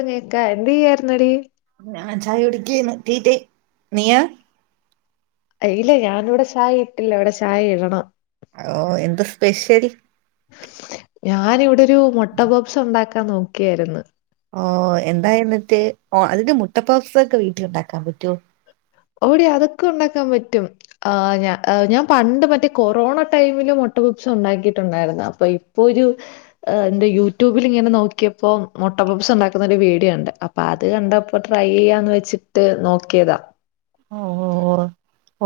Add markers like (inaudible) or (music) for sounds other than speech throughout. ആഹ് കേക്കാ എന്ത് ചെയ്യായിരുന്നടി? ഞാൻ ചായ കുടിക്കയ്നി റ്റി ടൈം നീയാ? അയില്ല ഞാൻ ഇവിടെ ചായ ഇട്ടില്ല ഇവിടെ ചായ ഇടണം. ഓ എന്താ സ്പെഷ്യൽ? ഞാൻ ഇവിടോരു മുട്ടപപ്സ് ഉണ്ടാക്കാൻ നോക്കിയായിരുന്നു. ഓ എന്തായി എന്നിട്ട് അതിന്റെ മുട്ടപ്പാസ് ഒക്കെ വീട്ടിൽ ഉണ്ടാക്കാൻ പറ്റോ? ഓടി അതൊക്കെ ഉണ്ടാക്കാൻ പറ്റും. ആഹ് ഞ ഞാൻ പണ്ട് മറ്റേ കൊറോണ ടൈമില് മുട്ട പപ്സ് ഉണ്ടാക്കിയിട്ടുണ്ടായിരുന്ന അപ്പൊ ഇപ്പൊ ഒരു എന്റെ യൂട്യൂബിൽ ഇങ്ങനെ നോക്കിയപ്പോ മൊട്ട പപ്സ് ഉണ്ടാക്കുന്ന ഒരു വീഡിയോ കണ്ടു അപ്പ അത് കണ്ടപ്പോ ട്രൈ ചെയ്യാന്ന് വെച്ചിട്ട് നോക്കിയതാ. ഓ ഓ ഓ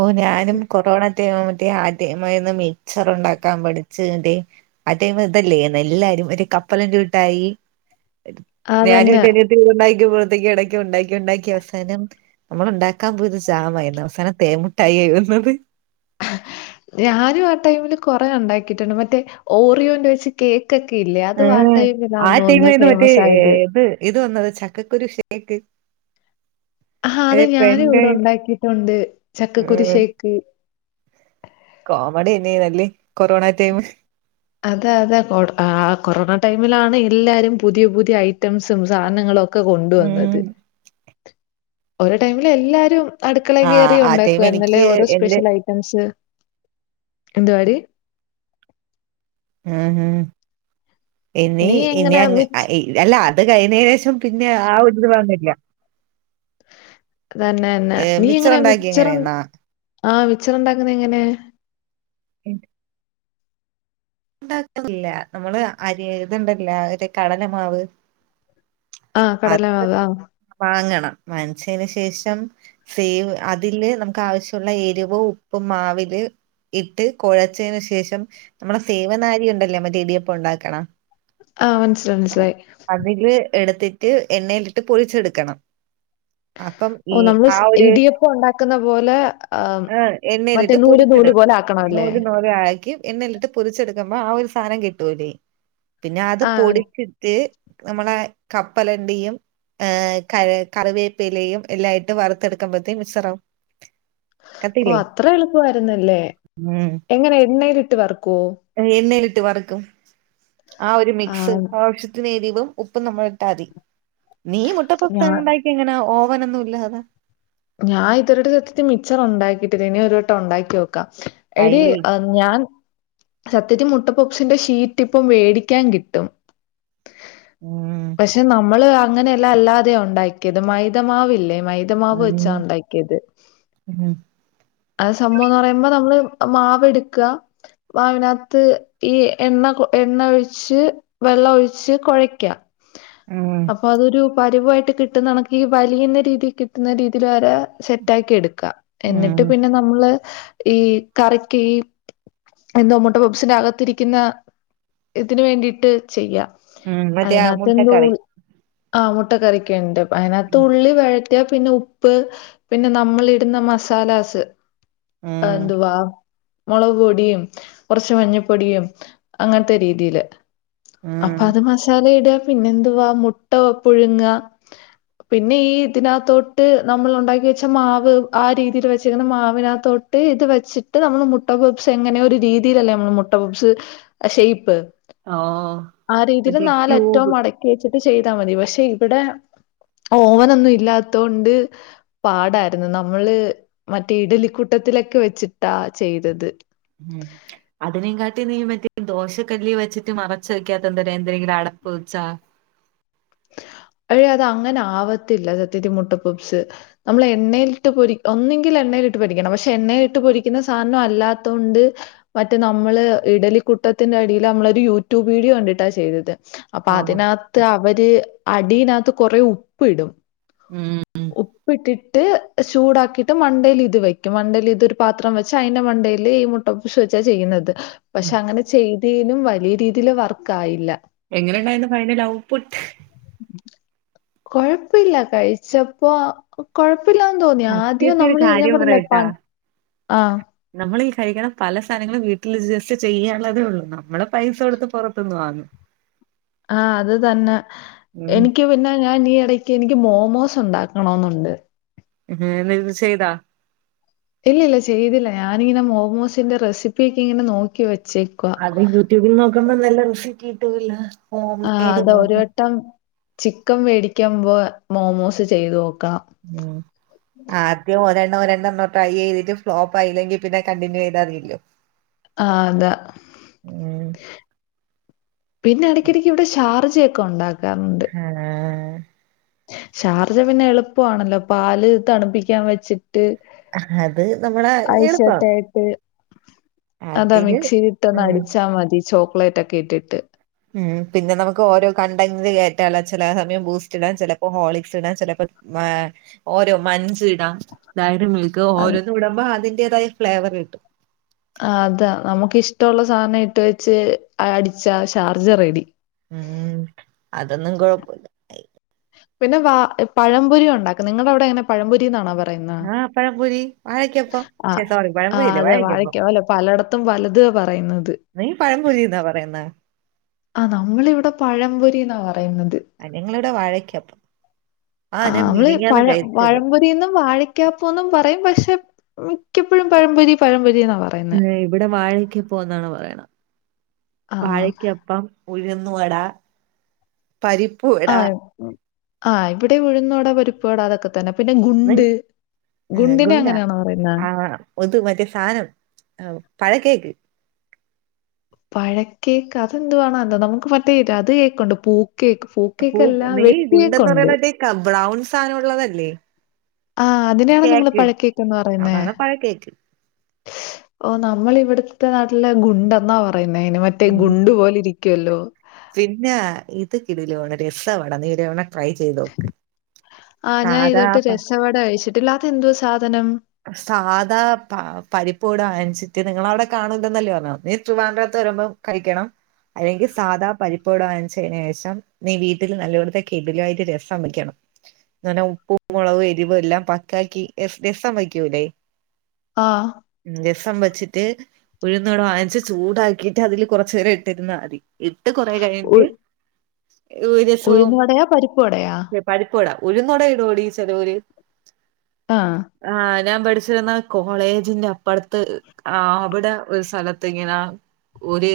ഓ ഞാനും കൊറോണ മറ്റ മറ്റേ ആദ്യമായിന്ന് മിക്ച്ചർ ഉണ്ടാക്കാൻ പഠിച്ന്റെ ആഹ് ടൈം ഇതല്ലേ എല്ലാരും ഒരു കപ്പലണ്ടി മിട്ടായി ഞാനും അതന്നെ എന്റെ അനിയതിംകൂടി ഉണ്ടാക്കിയ്പോഴത്തേക്കും ഇടക് ഉണ്ടാക്കി ഉണ്ടാക്കി അവസാനം നമ്മൾ ഉണ്ടാക്ക ആക്കാൻ പോയത് ജാമായിരുന്നു അവസാനം തേമുട്ടായിയായി വന്നത് ഞാനും ആ ടൈമില് കൊറെ ഉണ്ടാക്കിട്ടുണ്ട് മറ്റേ ഓറിയോന്റെ വെച്ച് കേക്കൊക്കെ ഇല്ലേ അത് ആ ഉം. ടൈമിലാ ആ തോന്നുന്നേ ടൈമായിരുന്നു മറ്റേ ഫേമസ് ഏ, ആയത് ഇത് ഇത് വന്നത് ചക്കക്കുരു ഷേക്ക് ആഹാ ഏ അത് പെൻ ഞാനും ഇവ്ടെ ഡ്രൈവ് ഉണ്ടാക്കിട്ടുണ്ട് ചക്കക്കുരു ഉം ഷേക്ക് കോമഡി തന്നെയനല്ലി കൊറോണ ടൈം. അതെ അതെ കൊ കൊറോണ ടൈമിലാണ് എല്ലാരും പുതിയ പുതിയ ഐറ്റംസും സാധനങ്ങളൊ ഉം കൊണ്ടുവന്നത് ഓരോ ടൈമില് എല്ലാരും അടുക്കളെ ആ കയറി ആ ടൈം ഉണ്ടാക്കുആയിരുന്നല്ലേ എനിക്ക് ഓരോ എന്റെ സ്പെഷ്യൽ ഐറ്റംസ് എന്തുവാടി ഉം ഉം ഇനി നീ ഇനി എങ്ങനെ അ മിക്സ് അല്ല അത് കഴിഞ്ഞതിന് ശേഷം പിന്നെ ആ ഒരുത് വന്നില്ല അതന്നെന്നെ ഏ നീ എങ്ങനെ ഉണ്ടാക്കി മിച്ചർ എങ്ങനെയെന്നാ ആഹ് മിച്ചറുണ്ടാക്കുന്നത് എങ്ങനെ ഉണ്ടാക്കുന്നില്ല നമ്മള് അരി ഇതുണ്ടല്ല ഒരു കടലമാവ് ആഹ് അത് കടലമാവ് ആ വാങ്ങണം വാങ്ങിച്ചയ്ന് ശേഷം. സേവ് അതില് നമുക്ക് ആവശ്യമുള്ള എരിവും ഉപ്പും മാവില് ഇട്ട് കുഴച്ചതിന് ശേഷം നമ്മളെ സേവനാരി ഉണ്ടല്ലേ മറ്റെടിയപ്പം ഉണ്ടാക്കണ ആ മനസി അതില് എടുത്തിട്ട് എണ്ണയിലിട്ട് പൊരിച്ചെടുക്കണം അപ്പം ഈ ഓ നമ്മള് ആ സ് ഒരു ഇടിയപ്പം ഉണ്ടാക്കുന്ന പോലെ ആ മറ്റേ എണ്ണയിലിട്ട് നൂല് നൂല് പൊരിച്ചട് പോലെ ആക്കണമല്ലേ നൂൽ നൂൽ ആക്കി എണ്ണയിലിട്ട് പൊരിച്ചെടുക്കുമ്പോ ആ ഒരു സാധനം കിട്ടൂല്ലേ പിന്നെ അത് ആ പൊടി ച്ചിട്ട് നമ്മളെ കപ്പലണ്ടിയും ആ കറിവേപ്പയിലയും എല്ലായിട്ടും വറുത്തെടുക്കുമ്പഴത്തേനും മിശ്രം ഓ അത്ര എളുപ്പമായിരൂന്നല്ലേ ഉം എങ്ങനെ എണ്ണയിൽ ഇട്ട് വറക്കുവോ? എണ്ണയിലിട്ട് വറക്കും ആ ഒരു മിക്സ് ആഹ് ആ ശ്യത്തിന് ഉപ്പും എറിവും നമ്മൾ ഇട്ടാതി നീ മുട്ട പപ്സ് ഞാ ഉ എങ്ങനെ ഓവനൊന്നും ഇല്ലതാ ഞാൻ ഇത് വരെയായിട്ട് സത്യത്തിൽ മിച്ചർ ഉണ്ടാക്കിട്ടില്ല ഇനി ഒരു വട്ടം ഉണ്ടാക്കി നോക്കാം വൈ. എടി ആ ഞാൻ സത്യത്തി മുട്ടപപ്പ്സിന്റെ ഷീറ്റ് ഇപ്പം വേടിക്കാൻ കിട്ടും. ഉം പക്ഷെ നമ്മള് അങ്ങനെയല്ല അല്ലാതെയ ഉണ്ടാക്കിയത് മൈദമാവില്ലേ മൈ- തമാവ് ഉം വെച്ചാ ഉണ്ടാക്കിയത്. ഉം അത് സംഭവംന്ന് പറയുമ്പോ നമ്മള് മാവ് എടുക്കുക വാ അതിനാത്ത് ഈ എണ്ണ എണ്ണ ഒഴിച്ച് വെള്ളം ഒഴിച്ച് കൊഴയ്ക്ക ഉം അപ്പൊ അതൊരു പരുവായിട്ട് കിട്ടുന്ന കണക്ക് ഈ വലിയുന്ന രീതി കിട്ടുന്ന രീ യില് വരെ സെറ്റ് ആക്കി എടുക്ക എന്നിട്ട് ഉം പിന്നെ നമ്മള് ഈ കറിക്ക് ഈ എന്തോ മൊട്ട പഫ്സിന്റെ അകത്തിരിക്കുന്ന ഇതിന് വേണ്ടിയിട്ട് ചെയ്യാം ഉം മറ്റേ ആ അതിനാത്തന്തോ മുട്ടക്കറി ആ മുട്ട കറിക്കുണ്ട് അയിനാത്ത് ഉം ഉള്ളി വഴറ്റിയ പിന്നെ ഉ ഉപ്പ് പിന്നെ നമ്മളിടുന്ന മസാലാസ് അ എന്തുവാ മൊളക് പൊടിയും കൊറച്ച് മഞ്ഞപ്പൊടിയും അങ്ങനത്തെ രീതിയില് അപ്പ ഉം അത് മസാല ഇടാ പിന്നെ എന്തുവാ മുട്ട പുഴുങ്ങ പിന്നെ ഈ ഇതിനാത്തോ ട്ട് നമ്മൾ ഉണ്ടാക്കി വെച്ച മാവ് ആ രീതിയിൽ വെച്ചിരിക്കുന്ന മാവിനാത്തോട്ട് ഇത് വെച്ച് ട്ട് നമ്മള് മുട്ട പഫ്സ് എങ്ങനയാ ഒരു രീതിയിലല്ലേ നമ്മൾ മുട്ട പപ്സ് അ ഷേപ്പ് ഓഹ് ആ രീതിയില് മറ്റേ നാലറ്റവും ക്യൂബ് മട (unintelligible) വച്ചിട്ട് ചെയ്താ മതി പക്ഷെ ഇവിടെ ഓവനൊന്നും ഇല്ലാത്തോണ്ട് പാടായിരുന്നു നമ്മള് മറ്റേ ഇഡലിക്കുട്ടത്തിലൊക്കെ വെച്ചിട്ടാ ചെയ്തത്. ഉം അതിനേ കാട്ടി നീ മറ്റേ ദോശക്കല്ലി വച്ചിട്ട് മറച്ച് വെക്കാത്ത എന്തര് എന്തരെങ്കിലും അടപ്പ് വെച്ചാ അഴേ അത് അങ്ങനെ ആവത്തില്ല സത്യത്തി മുട്ടപപ്പ്സ്. നമ്മൾ എണ്ണയിൽ ഇട്ട് പൊരിക്കണം ഒന്നെങ്കിൽ എണ്ണയിലിട്ട് പൊരിക്കണം ഒനകി എണ്ണയിലിട്ട് പൊരിക്കുന്ന സാധനം അല്ലാത്തൊണ്ട്. മറ്റേ നമ്മള് ഇഡലിക്കുട്ടത്തിന്റെ അടിയില് നമ്മളൊരു യൂട്യൂബ് വീഡിയോ കണ്ടിട്ടാ ചെയ്തത്. അപ്പൊ ആഹ് അതിനാത്ത് അവര് അടിനാത്ത് കൊറേ ഉപ്പ് ഇടും ഉം ഉപ്പിട്ടിട്ട് ചൂടാക്കിയിട്ട് മണ്ടേൽ ഇത് വെക്കും മണ്ടയിൽ ഇതൊരു പാത്രം വെച്ച് അയിന്റെ മണ്ടേല് ഈ മു ട്ടഫ്ശ് വെച്ചാ ചെയ്യുന്നത് പക്ഷെ അങ്ങനെ ചെയ്തേനും വലിയ രീതിയില് വർക്കായില്ല എങ്ങനെ ഉണ്ടായിരുന്നു ഫൈനൽ ഔ പുട്ട് കൊഴപ്പില്ല കഴിച്ചപ്പോ കൊഴപ്പില്ലാന്ന് തോന്നി ആദ്യം സത്യത്തി ഒരു നമ്മള് ഞാൻ കാര്യം പറഞ്ഞില്ലേ പറയട്ടാ പ ആ നമ്മളീ കഴിക്കണ പല സാധനങ്ങളും വീട്ടില് ഈ ജസ്റ്റ് ചെയ്യാ ഉള്ളതേ ഉള്ളു നമ്മള് പൈസ കൊടുത്ത് പൊറത്തുന്ന് വാങ്ങും ആ അത് തന്നെ ഉം എനിക്ക് പിന്നെ ഞാൻ ഈ എട ക്കെ എനിക്ക് മോമോസ് ഉണ്ടാക്കണോന്നുണ്ട് (unintelligible) ഇത് ചെയ്താ ഇല്ലില്ല ചെയ്തില്ല ഞാനിങ്ങനെ മോമോസിന്റെ റെസിപ്പിയെക്കെ ഇങ്ങനെ നോക്കി വെച്ചേക്കുവാ അത് യൂട്യൂബിൽ നോക്കുമ്പോ നല്ല റെസിറ്റി കിട്ടൂല്ല ആ അത് ഒരു വട്ടം ചിക്കൻ വേടിക്കമ്പോ മോമോസ് ചെയ്ത് നോക്കാം ഉം ആദ്യം ഒരെണം ഒരെണ്ണം ഒന്ന് ട്രൈ ചെയ്തിട്ട് ഫ്ലോപ്പായില്ലെങ്കി പിന്നെ കണ്ടിന്യൂ ചെയ്താതിയില്ലോ. ആഹ് അതാ ഉം പിന്നെ എടക്കിടക്ക് ഇവിടെ ഷാർജൊക്കെ ഒണ്ടാ ആഹ് ഷാർജ പിന്നെ എളുപ്പവാണല്ലോ പാല് തണുപ്പിക്കാൻ വെച്ച് ട്ട് അത് നമ്മളെ ഐസ് കട്ട എളുപ്പം ആയി ട്ട് അത് അതിന് മിക്സിയിലിട്ട് ഒന്ന് ഉം അടിച്ചാ മതി ചോക്ലേറ്റ് ഒക്കെ ഇട്ടിട്ട് ഉം പിന്നെ നമുക്ക് ഓരോ കണ്ടങ്ങത് കേറ്റാലോ ചെല സമയം ബൂസ്റ്റ് ഇടാൻ ചെലപ്പോ ഹോർളിക്സ് ഇടാൻ ചെലപ്പോ മാ ഓരോ മഞ്ച് ഇടാം ഡയറി മിൽ ക്ക് അത് ഓരോന്നും ഇടുമ്പോ അതിന്റേതായ ഫ്ലേവർ കിട്ടും. ആ അതാ നമുക്കിഷ്ട്ടൊള്ള സാധനം ഇട്ട് വെച്ച് അടിച്ചാ ഷാർജ റെഡി. ഉം അതൊന്നും കൊഴപ്പല്ല പിന്നെ വ പഴംപൊരി ഒണ്ടാക്കും നിങ്ങടെ അവിടെ എങ്ങന പഴംപൊരീന്നാണോ പ ആഹപഴംപൊരി വാഴയ്ക്കാപ്പം ഛെ സോറി പഴംപൊരി അല്ലേ വാഴയ്ക്കാപ്പം പലടത്തും പലത് പറയുന്നത് നീ പഴംപൊരിന്നാ പറയുന്ന ആ നമ്മളിവിടെ പഴംപൊരിന്നാ പറയുന്നത്. നിങ്ങളുടെ വാഴക്കപ്പം. ആ ആഹ് ഞാൻ നമ്മള് മിനിഞ്ഞാന്ന് പഴ കഴിച്ചത് വഴംപൊരിന്നും വാഴക്കാപ്പന്നും പറയും പക്ഷെ മിക്കപ്പോഴും പഴംപൊരി പഴംപൊരി എന്നാ ഏ, പറയുന്നേ ഇവിടെ വാഴക്ക ഇപ്പോന്നാണ് പറയ്ണ ആ വാഴക്കപ്പം ഉഴുന്ന് വടാ പരിപ്പൂർ ആ ആ ഇവിടെ ഉഴുന്നുവട പരിപ്പുവട അതൊക്കെ തന്നെ പിന്നെ ഉം, ഗുണ്ട് ഗുണ്ടിനെ അങ്ങനെയാണോ പറയുന്ന. ഒതു മറ്റേ സാനം ആ പഴ കേക്ക് പഴക്കേക്ക് അതെന്തുവാണോ എന്തോ നമുക്ക് മറ്റേ അത് കേക്കുണ്ട് പൂ കേക്ക് പൂ കേക്കല്ല നീ ഗുണ്ടെന്ന് വെട്ടികെക്കുണ്ട്. പറയണ ബ്രൗൺ സാധനം ഉള്ളതല്ലേ? ആഹ് അതിനാണ് നിങ്ങള് കേക്ക് പഴക്കേക്ക്ന്ന് പറയുന്നേ അതാണ് പഴക്കേക്ക് ഓ നമ്മൾ ഇവിടുത്തെ നാട്ടിലെ ഗുണ്ടെന്നാ പറയുന്നേ അയ്ന് മറ്റ ഉം. ഗുണ്ടു പോലെ ഇരിക്കുവല്ലോ പിന്നെ ഇത് കിടയിലോണ് രസമാണ് നീ ഒരുതവണ ട്രൈ ചെയ്ത് നോക്ക് ആഹ് ഞാൻ ഇതൊട്ട് സാധാ രസവട കഴിച്ചിട്ടില്ലാ അത് എന്തോ സാധനം സാധാ പരിപ്പുവട വാങ്ങിച്ചിട്ട് നിങ്ങള അവിടെ കാണൂല്ലന്നല്ലേ പറഞ്ഞേ നീ ട്രിവാൻഡ്രത്ത് വരുമ്പം കഴിക്കണം അല്ലെങ്കിൽ സാധാ പരിപ്പട വ വാങ്ങിച്ചതിന് ശേഷം നീ വീട്ടിൽ നല്ലോടത്തെ കിഡിലമായിട്ട് രസം വെക്കണം അങ്ങനെ ഉപ്പും മുളകും എരിവും എല്ലാം പക്കാക്കി രസം വയ്ക്കൂല്ലേ ആഹ് രസം വെച്ചിട്ട് ഉഴുന്ന് വട വാങ്ങിച്ച് ചൂടാക്കിട്ട് അതില് കുറച്ചു നേരം ഇട്ടിരുന്ന മതി ഇട്ട് കൊറെ ഉ കഴിഞ്ഞിട്ട് രസവും ഉഴുന്ന് വടയാ പരിപ്പ് വടയാ? പരിപ്പ് വട ഉഴുന്നു വട ഇടോടി ചെലോര് ആഹ് ആഹ് ഞാൻ പഠിച്ചിരന്നാ കോളേജിന്റെ അപ്പറത്ത് ആഹ് അവിടെ ഒരു സ്ഥലത്ത്ങ്ങനാ ഒരു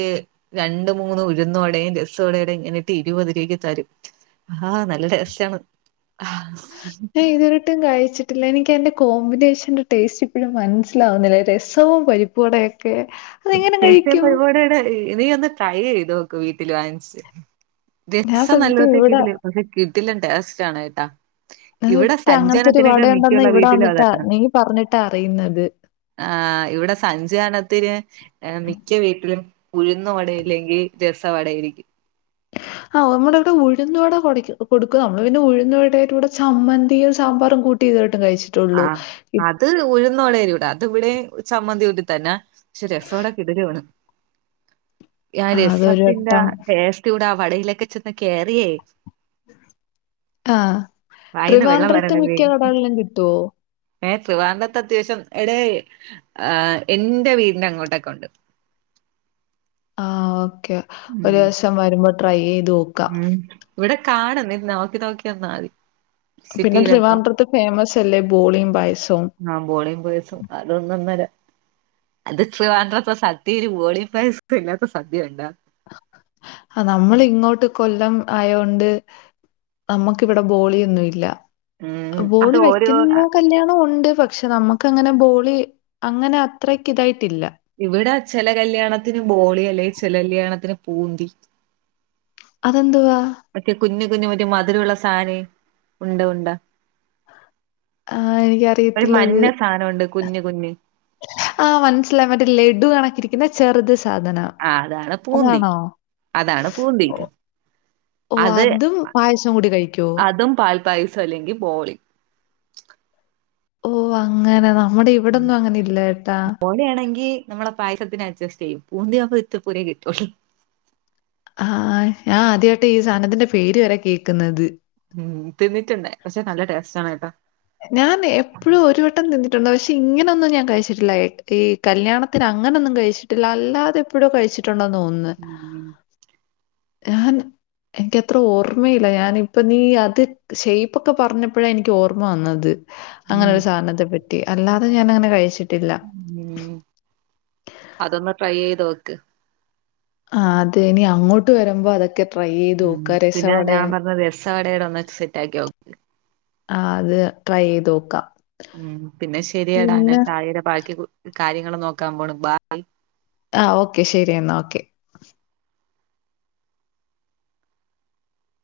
രണ്ട് മൂന്ന് ഉഴുന്ന് വടെയും രസവടെയും ഇങ്ങനെട്ട് ഇരുപത് രൂപക്ക് തരും ആഹ് നല്ല ടേസ്റ്റാണ് ആഹ് (unintelligible) തൊരു ട്ടും കഴിച്ചിട്ടില്ല എനിക്ക് അയിൻ്റെ കോമ്പിനേഷന്റെ ടേസ്റ്റ് ഇപ്പോഴും മനസ്സിലാവുന്നില്ല രസവും പരിപ്പുവടെയൊക്കെ ക്കെ രസം പരിപ്പുവടയുടെയും ഇയ് ഒന്ന് ട്രൈ ചെയ്ത് നോക്ക് വീട്ടിൽ വാങ്ങിച്ച് ഞാൻ രസം സത്യത്തി നല്ലവത്ത ഇവിടെ കിട്ടില്ല പക്ഷെ കിടിലൻ ടെസ്റ്റാണ് ട്ടാ (unintelligible) അങ്ങനത്തെ ഒരു വാടയുണ്ടെന്ന് ഇവിടെ വീട്ടിലും വന്നിട്ടാ അതാണ് നീ പറഞ്ഞിട്ടാ അറിയുന്നത് ആഹ് ഇവിടെ സഞ്ചു അണത്തിന് മിക്ക വീട്ടിലും ഉഴുന്ന് വടയില്ലെങ്കിൽ രസ വട ആയിരിക്കും (unintelligible) ആ നമ്മുടെ ഇവിടെ ഉഴുന്നുവട കൊടയ്ക്കും കൊടുക്കും നമ്മൾ പിന്നെ ഉഴുന്നവടയിലൂടെ ചമ്മന്തിയും സാമ്പറും കൂട്ടും (unintelligible) കഴിച്ച് ആഹ് അത് അത് ഉഴുന്ന് വടായിരിക്കുട്ടോ അത് ഇവിടെ ചമ്മന്തി കൂട്ടി തന്നെ പക്ഷെ രസം ഇവിടെ കിടിലമാണ് ആ ആഹ് അതൊരു രസത്തിന്റെ ആ വട്ടം ടേസ്റ്റ് കൂടെ ആ വടയിലേക്ക് ചെന്ന് കേയറിയേ ആഹ് വായിന്ന് വെള്ളം ത്രിവാൻഡ്രത്ത് മിക്ക കടകളിലും കിട്ടോ ഏ ത്രിവാൻഡ്രത്ത് അത്യാവശ്യം എടെ എന്റെ വീടിന്റെ അങ്ങോട്ടൊക്കെ ഉണ്ട് ആഹ് ഓക്കെ ഒരു ഉം ദിവസം വരുമ്പോ ട്രൈ ചെയ്ത് നോക്ക ഉം ഇവിടെ കാണും നീ നോക്കി നോക്കി വന്നാ മതി പിന്നെ സിറ്റിയിലൊക്കെ ട്രിവാൻഡ്രത്ത് ഫേമസ് അല്ലേ ബോളിം പായസവും ആബോളിം പായസം അത് ഒന്നന്നര അത് ത്റിവാണ്ട്റത് സദ്യയില് ഓളിപായസം ഇല്ലാത്ത സദ്യയണ്ടോ ആ നമ്മൾ ഇങ്ങോട്ട് കൊല്ലം ആയൊണ്ട് അമ്മക്കിവിടെ ബോളിയൊന്നും ഇല്ല ഉം അത് ബോളി ഓരോ വെക്കുന്ന കല്യാണോണ്ട് പശെ നമുക്കങ്ങനെ ബോളി അങ്ങനെ അത്രക്ക് തായിട്ടില്ല ഇവിടെ ചെല കല്യാണത്തിന് ബോളി അല്ലെ ചില കല്യാണത്തിന് പൂന്തി അതെന്തുവാ മറ്റെ കുഞ്ഞ്കുഞ്ഞ് മറ്റെ മധുരള്ള സാധന ഉണ്ട ഉണ്ട ആഹ് ഒരു മഞ്ഞ എനിക്കറിയത്തില്ലത്. സാധനമണ്ട് കുഞ്ഞ് കുഞ്ഞ് ആ മനസ്സിലായി മറ്റേ ലഡു കണക്കിരിക്ക്ണെ ചെറുത് സാധനം ആ അതാണ് പൂന്തി അതാണോ? അതാണ് പൂന്തി ഓ അത് അതും പായസം കൂടി കഴിക്കോ പായസ അല്ലെങ്കിൽ ബോളി അങ്ങനെ നമ്മടെ ഇവിടൊന്നും അങ്ങനെ ഇല്ല കേട്ടോ അവിടെയാണെങ്കി- നമ്മളെ പായസത്തിന് അഡ്ജസ്റ്റ് ചെയ്യും ഊന്തിപ് (unintelligible) ഇത്ത്പ്പൂരേ കിട്ടുള്ളൂ ആഹ് ഞാൻ ആദ്യായിട്ട് ഈ സാധനത്തിന്റെ പേര് വരെ കേൾക്കുന്നത് ഉം തിന്നിട്ടുണ്ട് പക്ഷെ നല്ല ടേസ്റ്റാണ് കേട്ടോ ഞാൻ എപ്പഴും ഒരു വട്ടം തിന്നി-ട്ടുണ്ട് പക്ഷെ ഇങ്ങനൊന്നും ഞാൻ കഴിച്ചിട്ടില്ല ഈ- കല്യാണത്തിന് അങ്ങനൊന്നും കഴിച്ചിട്ടില്ല അല്ലാതെ എപ്പോഴോ കഴിച്ചിട്ടുണ്ടന്ന് തോന്നുന്നു ഉം ആന് എനിക്കത്ര ഓർമ്മയില്ല ഞാനിപ്പ നീ അത് ഷേപ്പൊകെ പറഞ്ഞപ്പഴാ എനിക്ക് ഓർ- ഓർമ്മ വന്നത് അങ്ങനെ ഉം ഒരു സാനത്തെ പറ്റി അല്ലാതെ ഞാനങ്ങനെ കഴിച്ചിട്ടില്ല ഉം അതൊന്ന് ട്രൈ ചെയ്ത് നോക്ക് ആഹ് അതെ ഇനി അങ്ങോട്ട് വരുമ്പോ അതൊക്കെ- ട്രൈ ചെയ്ത് ഉം നോക്കാം പിന്നെ ഞാൻ രസവടയും പറഞ്ഞത് രസ വടയുടെ ഒന്ന് സെറ്റാക്കി നോക്ക് ആഹ് അത് ട്രൈ ചെയ്ത് നോക്കാം ഉം പിന്നെ ശരിയടാ ഞാൻ പിന്നെ ചായെടെ ബാകി കാര്യങ്ങൾ നോക്കാൻ പോണു ബായ് ആഹ് ഓക്കെ ശരി എന്നാൽ ഓക്കെ